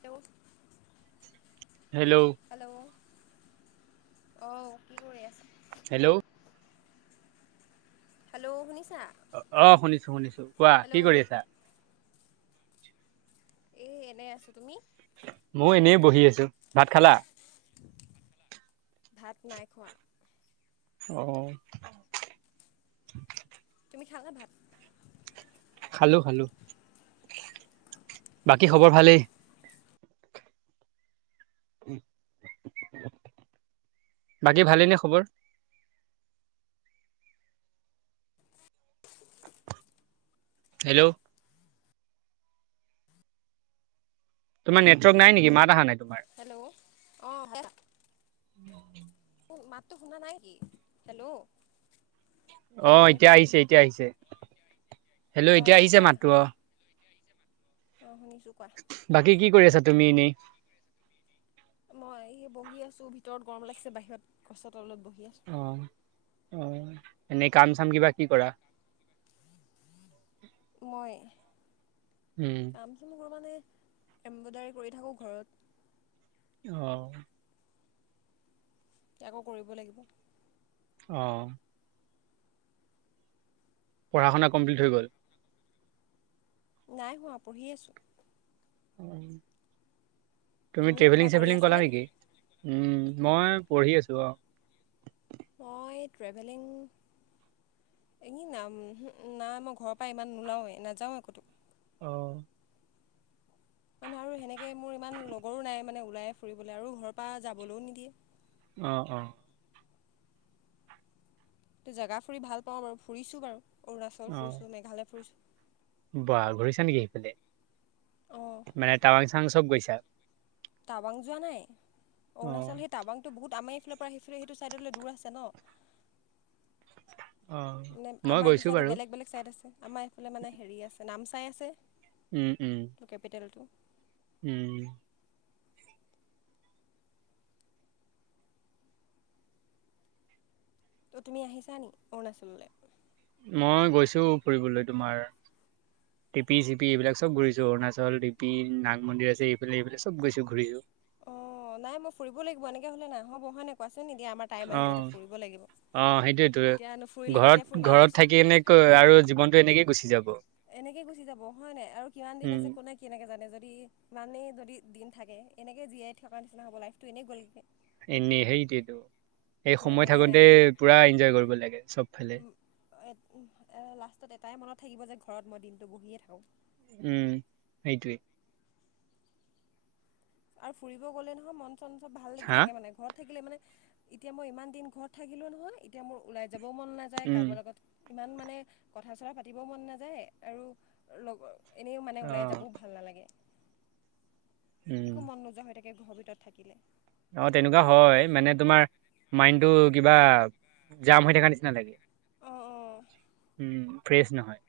তেওঁব [unintelligible] hello অ কি কৰি আছে? হেল্ল' হেল্ল' শুনিছা! অ অ শুনিছোঁ শুনিছোঁ কোৱা হেল্ল' কি কৰি আছা? এ এনেই আছোঁ তুমি মই এনেই বহি আছোঁ ভাত খালা? ভাত নাইখোৱা? অ তুমি খালে ভাত? খালোঁ খালোঁ বাকী খবৰ অঁ অঁ ভালেই উম [unintelligible] বাকী ভালেইনে খবৰ? [unintelligible] [unintelligible] হেল্ল' তোমাৰ নেটৱৰ্ক নাই নেকি মাত অহা নাই তোমাৰ হেল্ল' আহ শুনা নাই কি হেল্ল' অ হেল্ল' এতিয়া আহিছে এতিয়া আহিছে হেল্লো এতিয়া অঁ আহিছে মাটতো অ অ শুনিছো বাকী কি কৰি আছা তুমি এনেই মই স বহি আছো ভিতৰত গৰম লাগিছে বাহিৰত গছ তলত বহি আছো। অ অ এনেই কাম চাম কিবা কি কৰা মই উম কামচোন কবানে [unintelligible] এমব্ৰইডাৰী কৰি থাকোঁ ঘৰত আহ। আকো কৰিব লাগিব আহ পঢ়া শুনা কমপ্লিট হৈ গ'ল। নাই হোৱা পঢ়ি আছো তুমি তুমি কিবা ট্ৰেভেলিং কৰি চেভেলিং কৰা আছানে নেকি উম মই পঢ়ি আছো আৰু। মই ট্ৰেভেলিং এ নাম নাই মই ঘৰৰ পৰা ইমান নোলাওৱে নাযাও একো তোক [unintelligible] অ মানে আৰু সেনেকে মোৰ ইমান লগৰো নাই মানে ওলাই ফুৰিবলৈ আৰু ঘৰৰ পৰা যাবলৈও নিদিয়ে। অ অ ত জেগা ফুৰি ভাল পাওঁ বাৰু ফুৰিছোঁ বাৰু অৰুণাচল ফুৰিছোঁ মেঘালয় ফুৰিছোঁ ব ঘূৰিছা নেকি সেইফালে অঁ মানে টাৱাং চাং চব গৈছা। টাবাং যোৱা নাই অ অৰুণাচল সেই টাবাংতটো বহুত আমি সফালৰ পৰা সেইফালে সেইটো চাইডলৈ দূৰ আছে ন। অ মানে মই আমাৰ এইটো গৈছো চাইডে বাৰু বেলেগ বেলেগ চাইড আছে আমাৰ এইফালে মানে হেৰি আছে ন চাই আছে উম উম ত কেপিটেলটো উম ত' তুমি আহিছা নি অৰুনাচনলে মই গৈছো ফুৰিবলৈ তোমাৰ। টিপি চিপি এইবিলাক চব ঘূৰিছো, অৰুণাচল টিপি নাগ মন্দিৰ আছে এইফালে এইফালে চব গৈছো ঘূৰিছো। [unintelligible] অ' নাই মই ফুৰিব লাগিব এনেকে হলে নাই [unintelligible] নিদিয়ে আমাৰ টাইম অ আহিছে এতিয়া ফুৰিব অ সেইটোয়েতো লাগিব। এতিয়া নুফুৰিলে ঘৰত কেতিয়া ফুৰিম আৰু ঘৰত থাকি এনেকৈ পিছত আৰু জীৱনতটো এনেকে গুচি যাব। এনেকে গুচি যাব হয় নাই আৰু কিমান দিন উম আছে কোনে কেনেকে জানে যদি ইমান মনে যদি দিন থাকে এনেকে জীয়াই থকাৰ নিচিনা হ'ব লাইফটো এনেই গলগে। এনে সেইটোৱেটো। সেই সময় মেমৰিয়ে নাই থাকোতে পুৰা এনজয় কৰিব লাগে চবফালে। লাষ্টত এটাই মনত থাকিব যে ঘৰত মই দিনটো বহিয়ে থাকো। উম, সেইটোৱে। আৰু ফুৰিব গ'লে নহয় মন চন চব ভাল লাগি হা থাকে মানে ঘৰত থাকিলে মানে এতিয়া মই ইমান দিন ঘৰত থাকিলো নহয় এতিয়া মোৰ ওলাই যাবও মন নাযায়, উম কাৰোবাৰ লগত ইমান মানে কথা চথা পাতিব মন নাযায় আৰু লগৰ‌ এনেইও মানে অ ওলাই যাব ভাল নালাগে। উম একো মন নোযোৱা হৈ থাকে ঘৰৰ ভিতৰত থাকিলে। অ' তেনেকুৱা হয় মানে তোমাৰ মাইণ্ড টো কিবা জাম হৈ থকা নিচিনা লাগে। অঁ অঁ উম ফ্ৰেছ নহয়।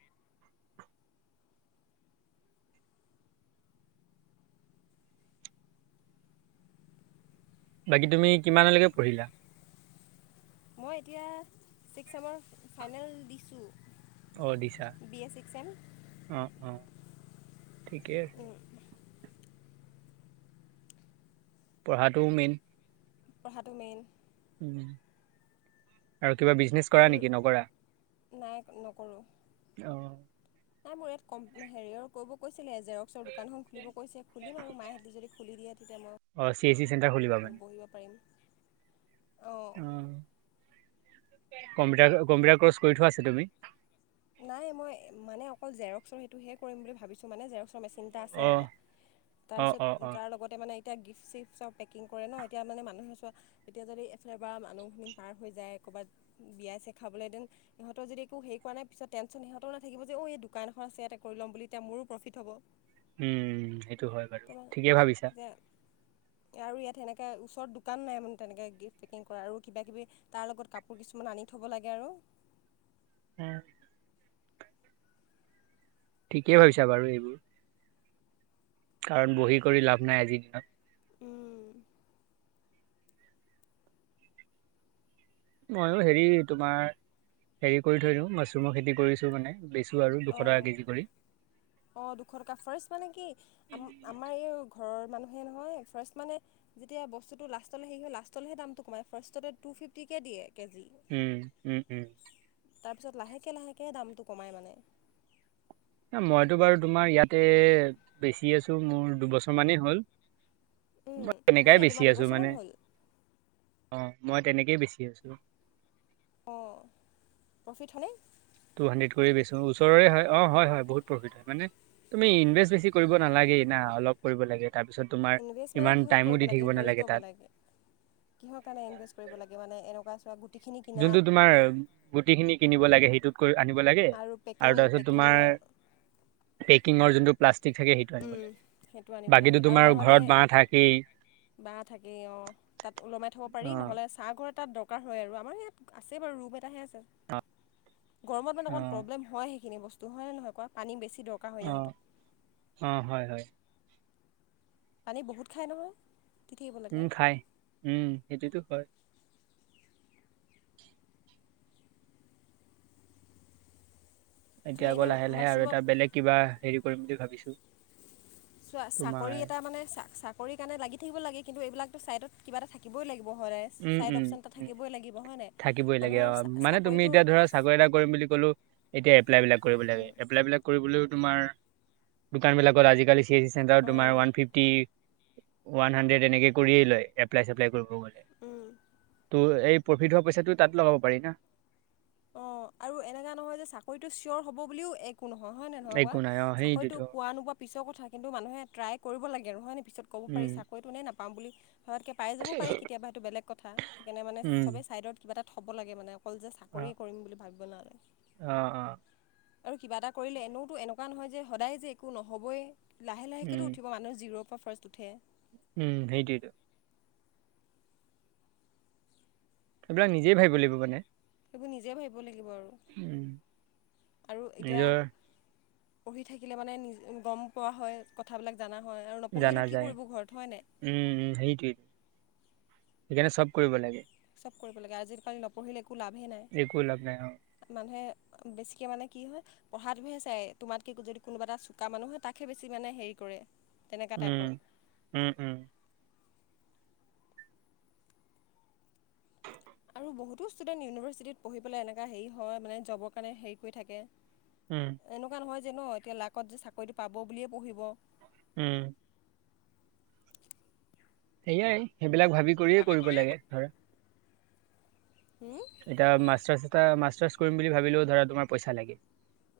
বাকী তুমি কিমানলৈকে পঢ়িলা? মই এতিয়া ছিক্স চেমৰ ফাইনেল দিছোঁ। অ দিছা বি এ ছিক্স চেম অ‌' অ'। ঠিকেই আছে। পঢ়াটোও মেইন। পঢ়াটো মেইন। উ আৰু কিবা বিজনেচ কৰা আৰু নেকি নকৰা? নাই নকৰো অ নাই মোৰ ইয়াত কম হেৰিওৰ কৰিব কৈছিলে জেৰক্সৰ দোকানখন খুলিব কৈছে খুলিম আৰু মা হঁতি যদি খুলি দিয়ে তেতিয়া মই অ চি এছ চেণ্টাৰ খুলিবা মানে, বহিব পাৰিম অঁ অ। কম্পিউটাৰ - কম্পিউটাৰ কৰ্চ কৰি থোৱা আছে তুমি? নাই মই মানে অকল জেৰক্সৰ সেইটো হে কৰিম বুলি ভাবিছো মানে জেৰক্সৰ মেচিন তিনটা আছে অ মানে অ তাৰপিছত অ অ তাৰ লগতে মানে এতিয়া গিফ্ট চিফট চব পেকিং কৰে ন এতিয়া মানে মানুহে চোৱা এতিয়া যদি এইফালৰ পৰা মানুহখিনি পাৰ হৈ যায় ক'ৰবাত বিয়া ছিয়া খাবলৈ‌ ডেন সিহঁতৰ যদি একো হেৰি কৰা নাই পিছত টেনচন সিহঁতৰো নাথাকিব যে অ এই দোকান এখন আছে ইয়াতে কৰি ল'ম বুলি ‌তেতিয়া মোৰো প্ৰফিট হ'ব। উম, সেইটো হয় বাৰু তোমাৰ ঠিকেই ভাবিছা। এতিয়া আৰু ইয়াত সেনেকা ওচৰত দোকান নাই মানে তেনেকে গিফ্ট পেকিং কৰা আৰু কিবা কিবি তাৰ লগত কাপোৰ কিছুমান আনি থ'ব লাগে আৰু। উম। ঠিকেই ভাবিছা বাৰু এইবোৰ। কাৰণ বহি কৰি লাভ নাই আজিৰ দিনত। উম। ময়ো হেৰি তোমাৰ হেৰি কৰি থৈ দিও মাছৰুমৰ খেতি কৰিছো মানে বিছ অ, অ দুশ টকা ফাৰ্ষ্ট মানে কি আম - আমাৰ এও ঘৰৰ মানুহে নহয় ফাৰ্ষ্ট মানে যেতিয়া বস্তুটো লাষ্ট লে হেৰি হয় লাষ্টলেহে দামটো কমাই ফাৰ্ষ্টটে টূ ফিফটি কে দিয়ে কেজি। উম, উম উম। তাৰপিছত লাহেকে লাহেকে দামটো কমাই মানে। এ মইতো বাৰু তোমাৰ ইয়াতে বেচি আছো মোৰ দুবছৰ মানেই হ'ল। উম মই হয় তেনেকাই নি তোমাৰ বেচি আছো দুবছৰমান মানে। হ'ল অ' মই তেনেকে বেছি আছোঁ। অ প্ৰফিট হয়নে? টু হাড্ৰেড কৰি বেছো ওচৰৰে হয় অ হয় হয় বহুত প্ৰফিট হয় মানে তুমি ইনভেছ বেছি কৰিব নালাগে। ই না অলপ কৰিব লাগে তাৰপিছত তোমাৰ ইনভেষ্ট মানে ইমান কিহত টাইমো কৰিব দি লাগে থাকিব হেৰি নালাগে কব তাত লাগে কিহৰ কাৰণে ইনভেষ্ট কৰিব লাগে মানে এনেকুৱা চোৱা গুটিখিনি যোনটো কিনাত তোমাৰ গুটি খিনি কিনিব লাগে সেইটো কৰি আনিব লাগে পেকিং আৰু তাৰ পিছত তোমাৰ পেকিঙৰ পেকিঙৰ যোনট প্লাছ থাকে সেইটো আনিব সেইটো লাগে আনিব বাকীটো তোমাৰ ঘৰত বাহ থাকেই বা থাকেই অ তাত ওলমাই থব অ', পাৰি নহলে চাহ ঘৰত তাত দৰকাৰ হয় আৰু আমাৰ ইয়াত আছে বাৰু ৰূম এটাহে গৰমত মানে অকমান অ', প্ৰব্লেম হয় সেইখিনি বস্তু হয়নে নহয় কোৱা পানী বেছি দৰকাৰ হয় অ', ইহঁতক অ হয় হয়। পানী বহুত খায় নহয়। দি থাকিব লাগে উম খাই উম, সেইটোতো হয়। এতিয়া তুমি আকৌ এনে লাহে লাহে আৰু মাছৰুমত এটা বেলেগ কিবা হেৰি কৰিম বুলি ভাবিছো। চোৱা চাকৰি এটা মানে চাকৰি কাৰণে লাগি থাকিব লাগে কিন্তু এইবিলাকটো চাইডত কিবা এটা থাকিবই লাগিব উম, ছাইড উম, অপচন এটা উম, থাকিবই লাগিব হয় নাই থাকিবই লাগে অ', মানুহৰ মানে তুমি চাকৰিটো এতিয়া ধৰা চাকৰি এটা কৰিম বুলি কলো এতিয়া এপ্লাই বিলাক কৰিব লাগে এপ্লাই বিলাক কৰিবলৈ তোমাৰ দোকান বিলাকত আজিকলি চি এছ চি চেণ্টাৰত তোমাৰ ওৱান অঁ ফিফটি ওৱান হান্দ্ৰেদ এনেকে কৰিয়ে লয় এপ্লায় চেপ্লাই কৰিব গ'লে। উম। ঔ এই প্ৰফিট হোৱা পইচাটো তাত লগাব পাৰি না অ আৰু এনেকা নহয় যে চাকৰিটো চিয়ৰ হ'ব বুলিও এক একো নহয় হয় নে নহয় কোৱা একো নাই অ', চাকৰিটো সেইটোতো পোৱা নোপোৱা পিছৰ কথা কিন্তু মানুহে ট্ৰাই কৰিব লাগে হয়নে? পিছত ক'ব পাৰি উম। চাকৰিতটো নেপাম বুলি ভবাতকৈ পাই যাব পাৰি কেতিয়াবা এইটো বেলেগ কথা সেইকাৰণে মানে ছবেই উম, ছাইডত কিবা এটা থ'ব লাগে মানে অকল যে কৰি কৰিম বুলি ভাবিব নালাগে। অ-অ আৰু কিবা এটা কৰিলে এনেওতো এনেকুৱা নহয় যে সদায় যে একো নহবই লাহে উম। লাহেকৈতো উঠিব মানুহ জিৰৌ পৰা ফাৰ্ষ্ট উঠে। উম সেইটোৱেটো সেইবিলাক নিজেই ভাবিব লাগিব মানে। সেইবোৰ নিজে ভাবিব লাগিব আৰু। উম, আৰু এতিয়া নিজৰ পঢ়ি থাকিলে মানে নিজে গম পোৱা হয় কথাবিলাক জানা হয় আৰু নপঢ়িনো জানা কি যায় কৰিব ঘৰত হয় নাই উম উ সেইটোৱেই সেইকাৰণে চব কৰিব লাগে৷ কৰিব লাগে আজিকালি নপঢ়িলে একো লাভেই নাই একো লাভ নাই অ, মানুহে বেছিকে মানে কি হয় পঢ়াটোহে চাই তোমাতকে যদি কোনোবা এটা চোকা মানুহ হয় তাকে বেছি মানে হেৰি কৰে তেনেকুৱা টাইপৰ উম-উম-উম আৰু বহুতো ষ্টুডেণ্ট ইউনিভাৰ্চিটিত পঢ়ি পেলাই এনেকা হেৰি হয় মানে জবৰ কাৰণে হেৰি কৰি থাকে৷ উম, এনেকুৱা নহয় যে ন এতিয়া লাকত যে চাকৰিটো পাব বুলিয়ে পঢ়িব উম সেয়াই সেইবিলাক ভাবি কৰিয়ে কৰিব লাগে ধৰা হুম এতিয়া মাষ্টাৰছ এটা মাষ্টাৰ কৰিম বুলি ভাবিলেও ধৰা তোমাৰ পইচা লাগে৷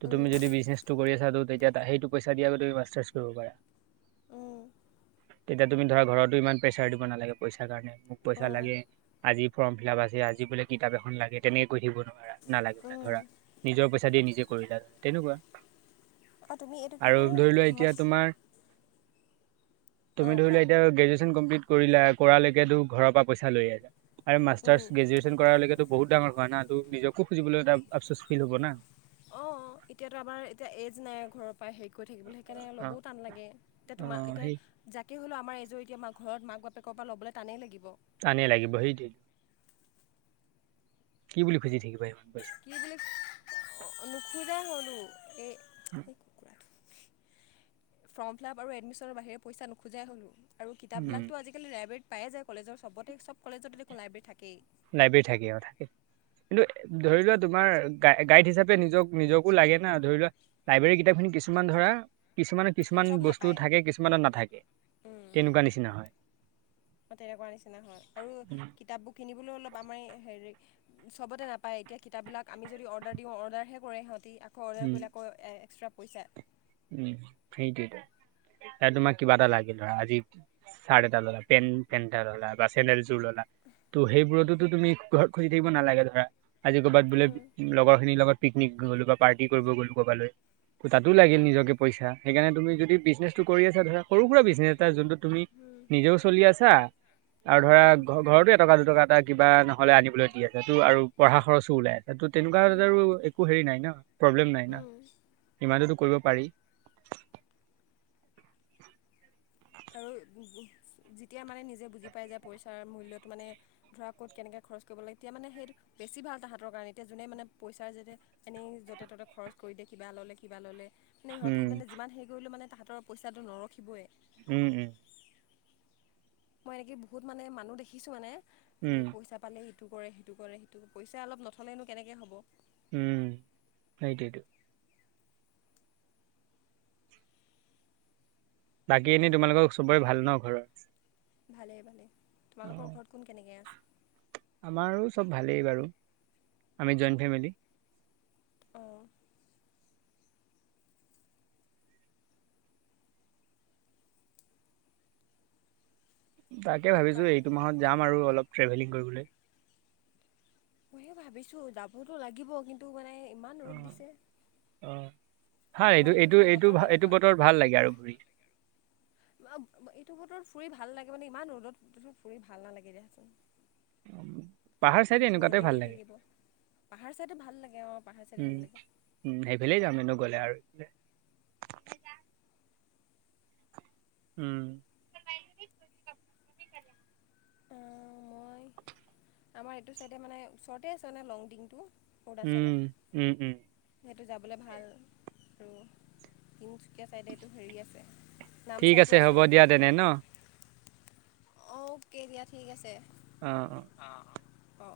ত' উম তুমি যদি বিজনেচটো কৰি আছা তেতিয়া সেইটো পইচা দিয়াকে তুমি মাষ্টাৰ্চ কৰিব পাৰা৷ উ তেতিয়া তুমি ধৰা ঘৰতো ইমান প্ৰেছাৰ দিব নালাগে পইচাৰ কাৰণে মোক পইচা অঁ লাগে আজি ফৰ্ম ফিল আাপ আছে আজি বোলে কিতাপ এখন লাগে তেনেকে কৈ থাকিব নোৱাৰা নালাগে মানে ধৰা নিজৰ পইচা দি নিজে কৰিলা তেনেকুৱা তুমি এইটো কি কয় আৰু ধৰি লোৱা মাছ এতিয়া তোমাৰ তুমি অঁ ধৰি কোৱা লোৱা এতিয়া গ্ৰেজুৱেচন কমপ্লিট কৰিলা, কৰালৈকে তো ঘৰৰ পৰা পইচা লৈ আছা৷ আৰু উম মাষ্টাৰছ গ্ৰেজু টো বহুত ডাঙৰ হয় না তো নিজকো খুজিবলৈ এটা আফচোচ ফিল হব না। অঁ এতিয়াতো আমাৰ এতিয়া এজ নাই ঘৰৰ পৰা হেৰি কৰি থাকিবলৈ সেইকাৰণে অ ল'বও টান লাগে এতিয়া অ তোমা এতিয়া সেই যাকে হলেও আমাৰ এইটো এতিয়া মাক ঘৰত মাক বাপেকৰ পৰা লবলে টানেই লাগিব। টানেই লাগিব সেইটোৱে, কি বুলি খুজি থাকিবা এই কি বুলি নুখুজাই হলো এই ফ্ৰম ফিলআপ আৰু এডমিছনৰ বাহিৰে পইচা নোখোজাই হ'লোঁ আৰু উম কিতাপবিলাকতো আজিকালি লাইব্ৰেৰীত পায়ে যায় কলেজৰ চবতে চব কলেজতে লাইব্ৰেৰী থাকেই। লাইব্ৰেৰী থাকে অ' থাকে। কিন্তু ধৰি লোৱা তোমাৰ গা গাইড হিচাপে নিজক - নিজকো লাগে না ধৰি লোৱা লাইব্ৰেৰী কিতাপ খিনি কিছুমান ধৰা কিছুমানৰ কিছুমান চব বস্তু নাপায় থাকে কিছুমানত নাথাকে উম, উম। তেনেকুৱা নিচিনা হয়। তেনেকুৱা নিচিনা আৰু কিতাপবোৰ কিনিবলৈ অলপ আমাৰ হেৰি চবতে নাপায় এতিয়া কিতাপবিলাক আমি যদি অৰ্ডাৰ দিওঁ অৰ্ডাৰহে কৰে সিহঁত আকৌ অৰ্ডাৰ উম কৰিলে আকৌ এক্সট্ৰা পইচা৷ উম সেইটোৱেইটো। এতিয়া তোমাক কিবা এটা লাগে ধৰা আজি চাৰ্ট এটা ললা পেণ পেণ্ট এটা ললা বা চেন্দেল এজোৰ ললা ত' সেইবোৰতটো তুমি ঘৰত খুজি থাকিব নালাগে ধৰা। আজি ক'বাত বোলে লগৰ খিনিৰ লগত পিকনিক গ'লো বা পাৰ্টি কৰিব গ'লো ক'বালৈ ত তাতো লাগিল নি পইচা, সেইকাৰণে তুমি যদি বিজনেছটো কৰি আছা ধৰা সৰু সুৰা বিজনেছ এটা যোনটো তুমি নিজেও চলি আছা আৰু ধৰা ঘ ঘৰতো এটকা দুটকা এটা কিবা নহলে আনিবলৈ দি আছা টু আৰু পঢ়া খৰচো ওলাই আছে৷ এতো তেনেকুৱাত আৰু একো হেৰি নাই ন প্ৰব্লেম না ইমানতটো কৰিব পাৰি। [inaudible] আৰু যেতিয়া মানে নিজে বুজি পায় যে পইচাৰ মূল্যটো মানে ধৰা ক'ত কেনেকে খৰচ কৰিব লাগে তেতিয়া মানে সেইটো বেছি ভাল তাহাঁতৰ কাৰণে এতিয়া যোনেই মানে পইচা যাতে এনেই য'তে ত'তে খৰচ কৰি দিয়ে কিবা ল'লে কিবা ল'লে মানে ইহঁতি উম মানে যিমান হেৰি কৰিলোঁ মানে তাহাঁতৰ পইচাটো নৰখিবই উম উম। মই এনেকে বহুত মানে মানুহ দেখিছোঁ মানে উম পইচা পালে ইটো কৰে সেইটো কৰে সেইটো পইচা অলপ নথলেনো কেনেকে হ'ব। উম, সেইটোৱেটো। বাকী এনে তোমালোকৰ চবৰে ভাল ন ঘৰৰ? ভালেই ভালেই তোমালোকৰ অ ঘৰত কোন কেনেকে আছে? আমাৰো চব ভালেই বাৰু আমি জইণ্ট ফেমিলি। অ'। তাকে ভাবিছোঁ কাৰ এইটো মাহত যাম আৰু অলপ ট্ৰেভেলিং কৰিবলৈ। মইহে ভাবিছোঁ যাবতো লাগিব কিন্তু মানে ইমান ৰ'দ দিছে। হয় এইটো - তোমালোকৰ এইটো সেইফালে - এইটো বতৰ - এইটো কেনেকুৱা বতৰ ভাল লাগে আৰু ঘূৰি। এইটো বতৰত ফুৰি ভাল লাগে মানে ইমান ৰ'দত ফুৰি ভাল নালাগে দিয়াচোন। পাহাৰ চাইডে দিনটো এনেকুৱাতে ৰ'দেই দি ভাল লাগে। থাকিব পাহাৰ চাইডে ভাল লাগে অঁ পাহাৰ চাইডে উম ভাল লাগে উ সেইফালেই যাম এনেও গ'লে আৰু [unintelligible] উম। মই আমাৰ এইটো চাইডে মানে ওচৰতে আছে নে লংডিংটো উম, উম উম যিহেতু যাবলৈ ভাল আৰু তিনিচুকীয়া চাইডে এইটো হেৰি আছে ঠিক আছে হ'ব দিয়া তেনে ন? অ'কে দিয়া ঠিক আছে। অ' অ'। অ'।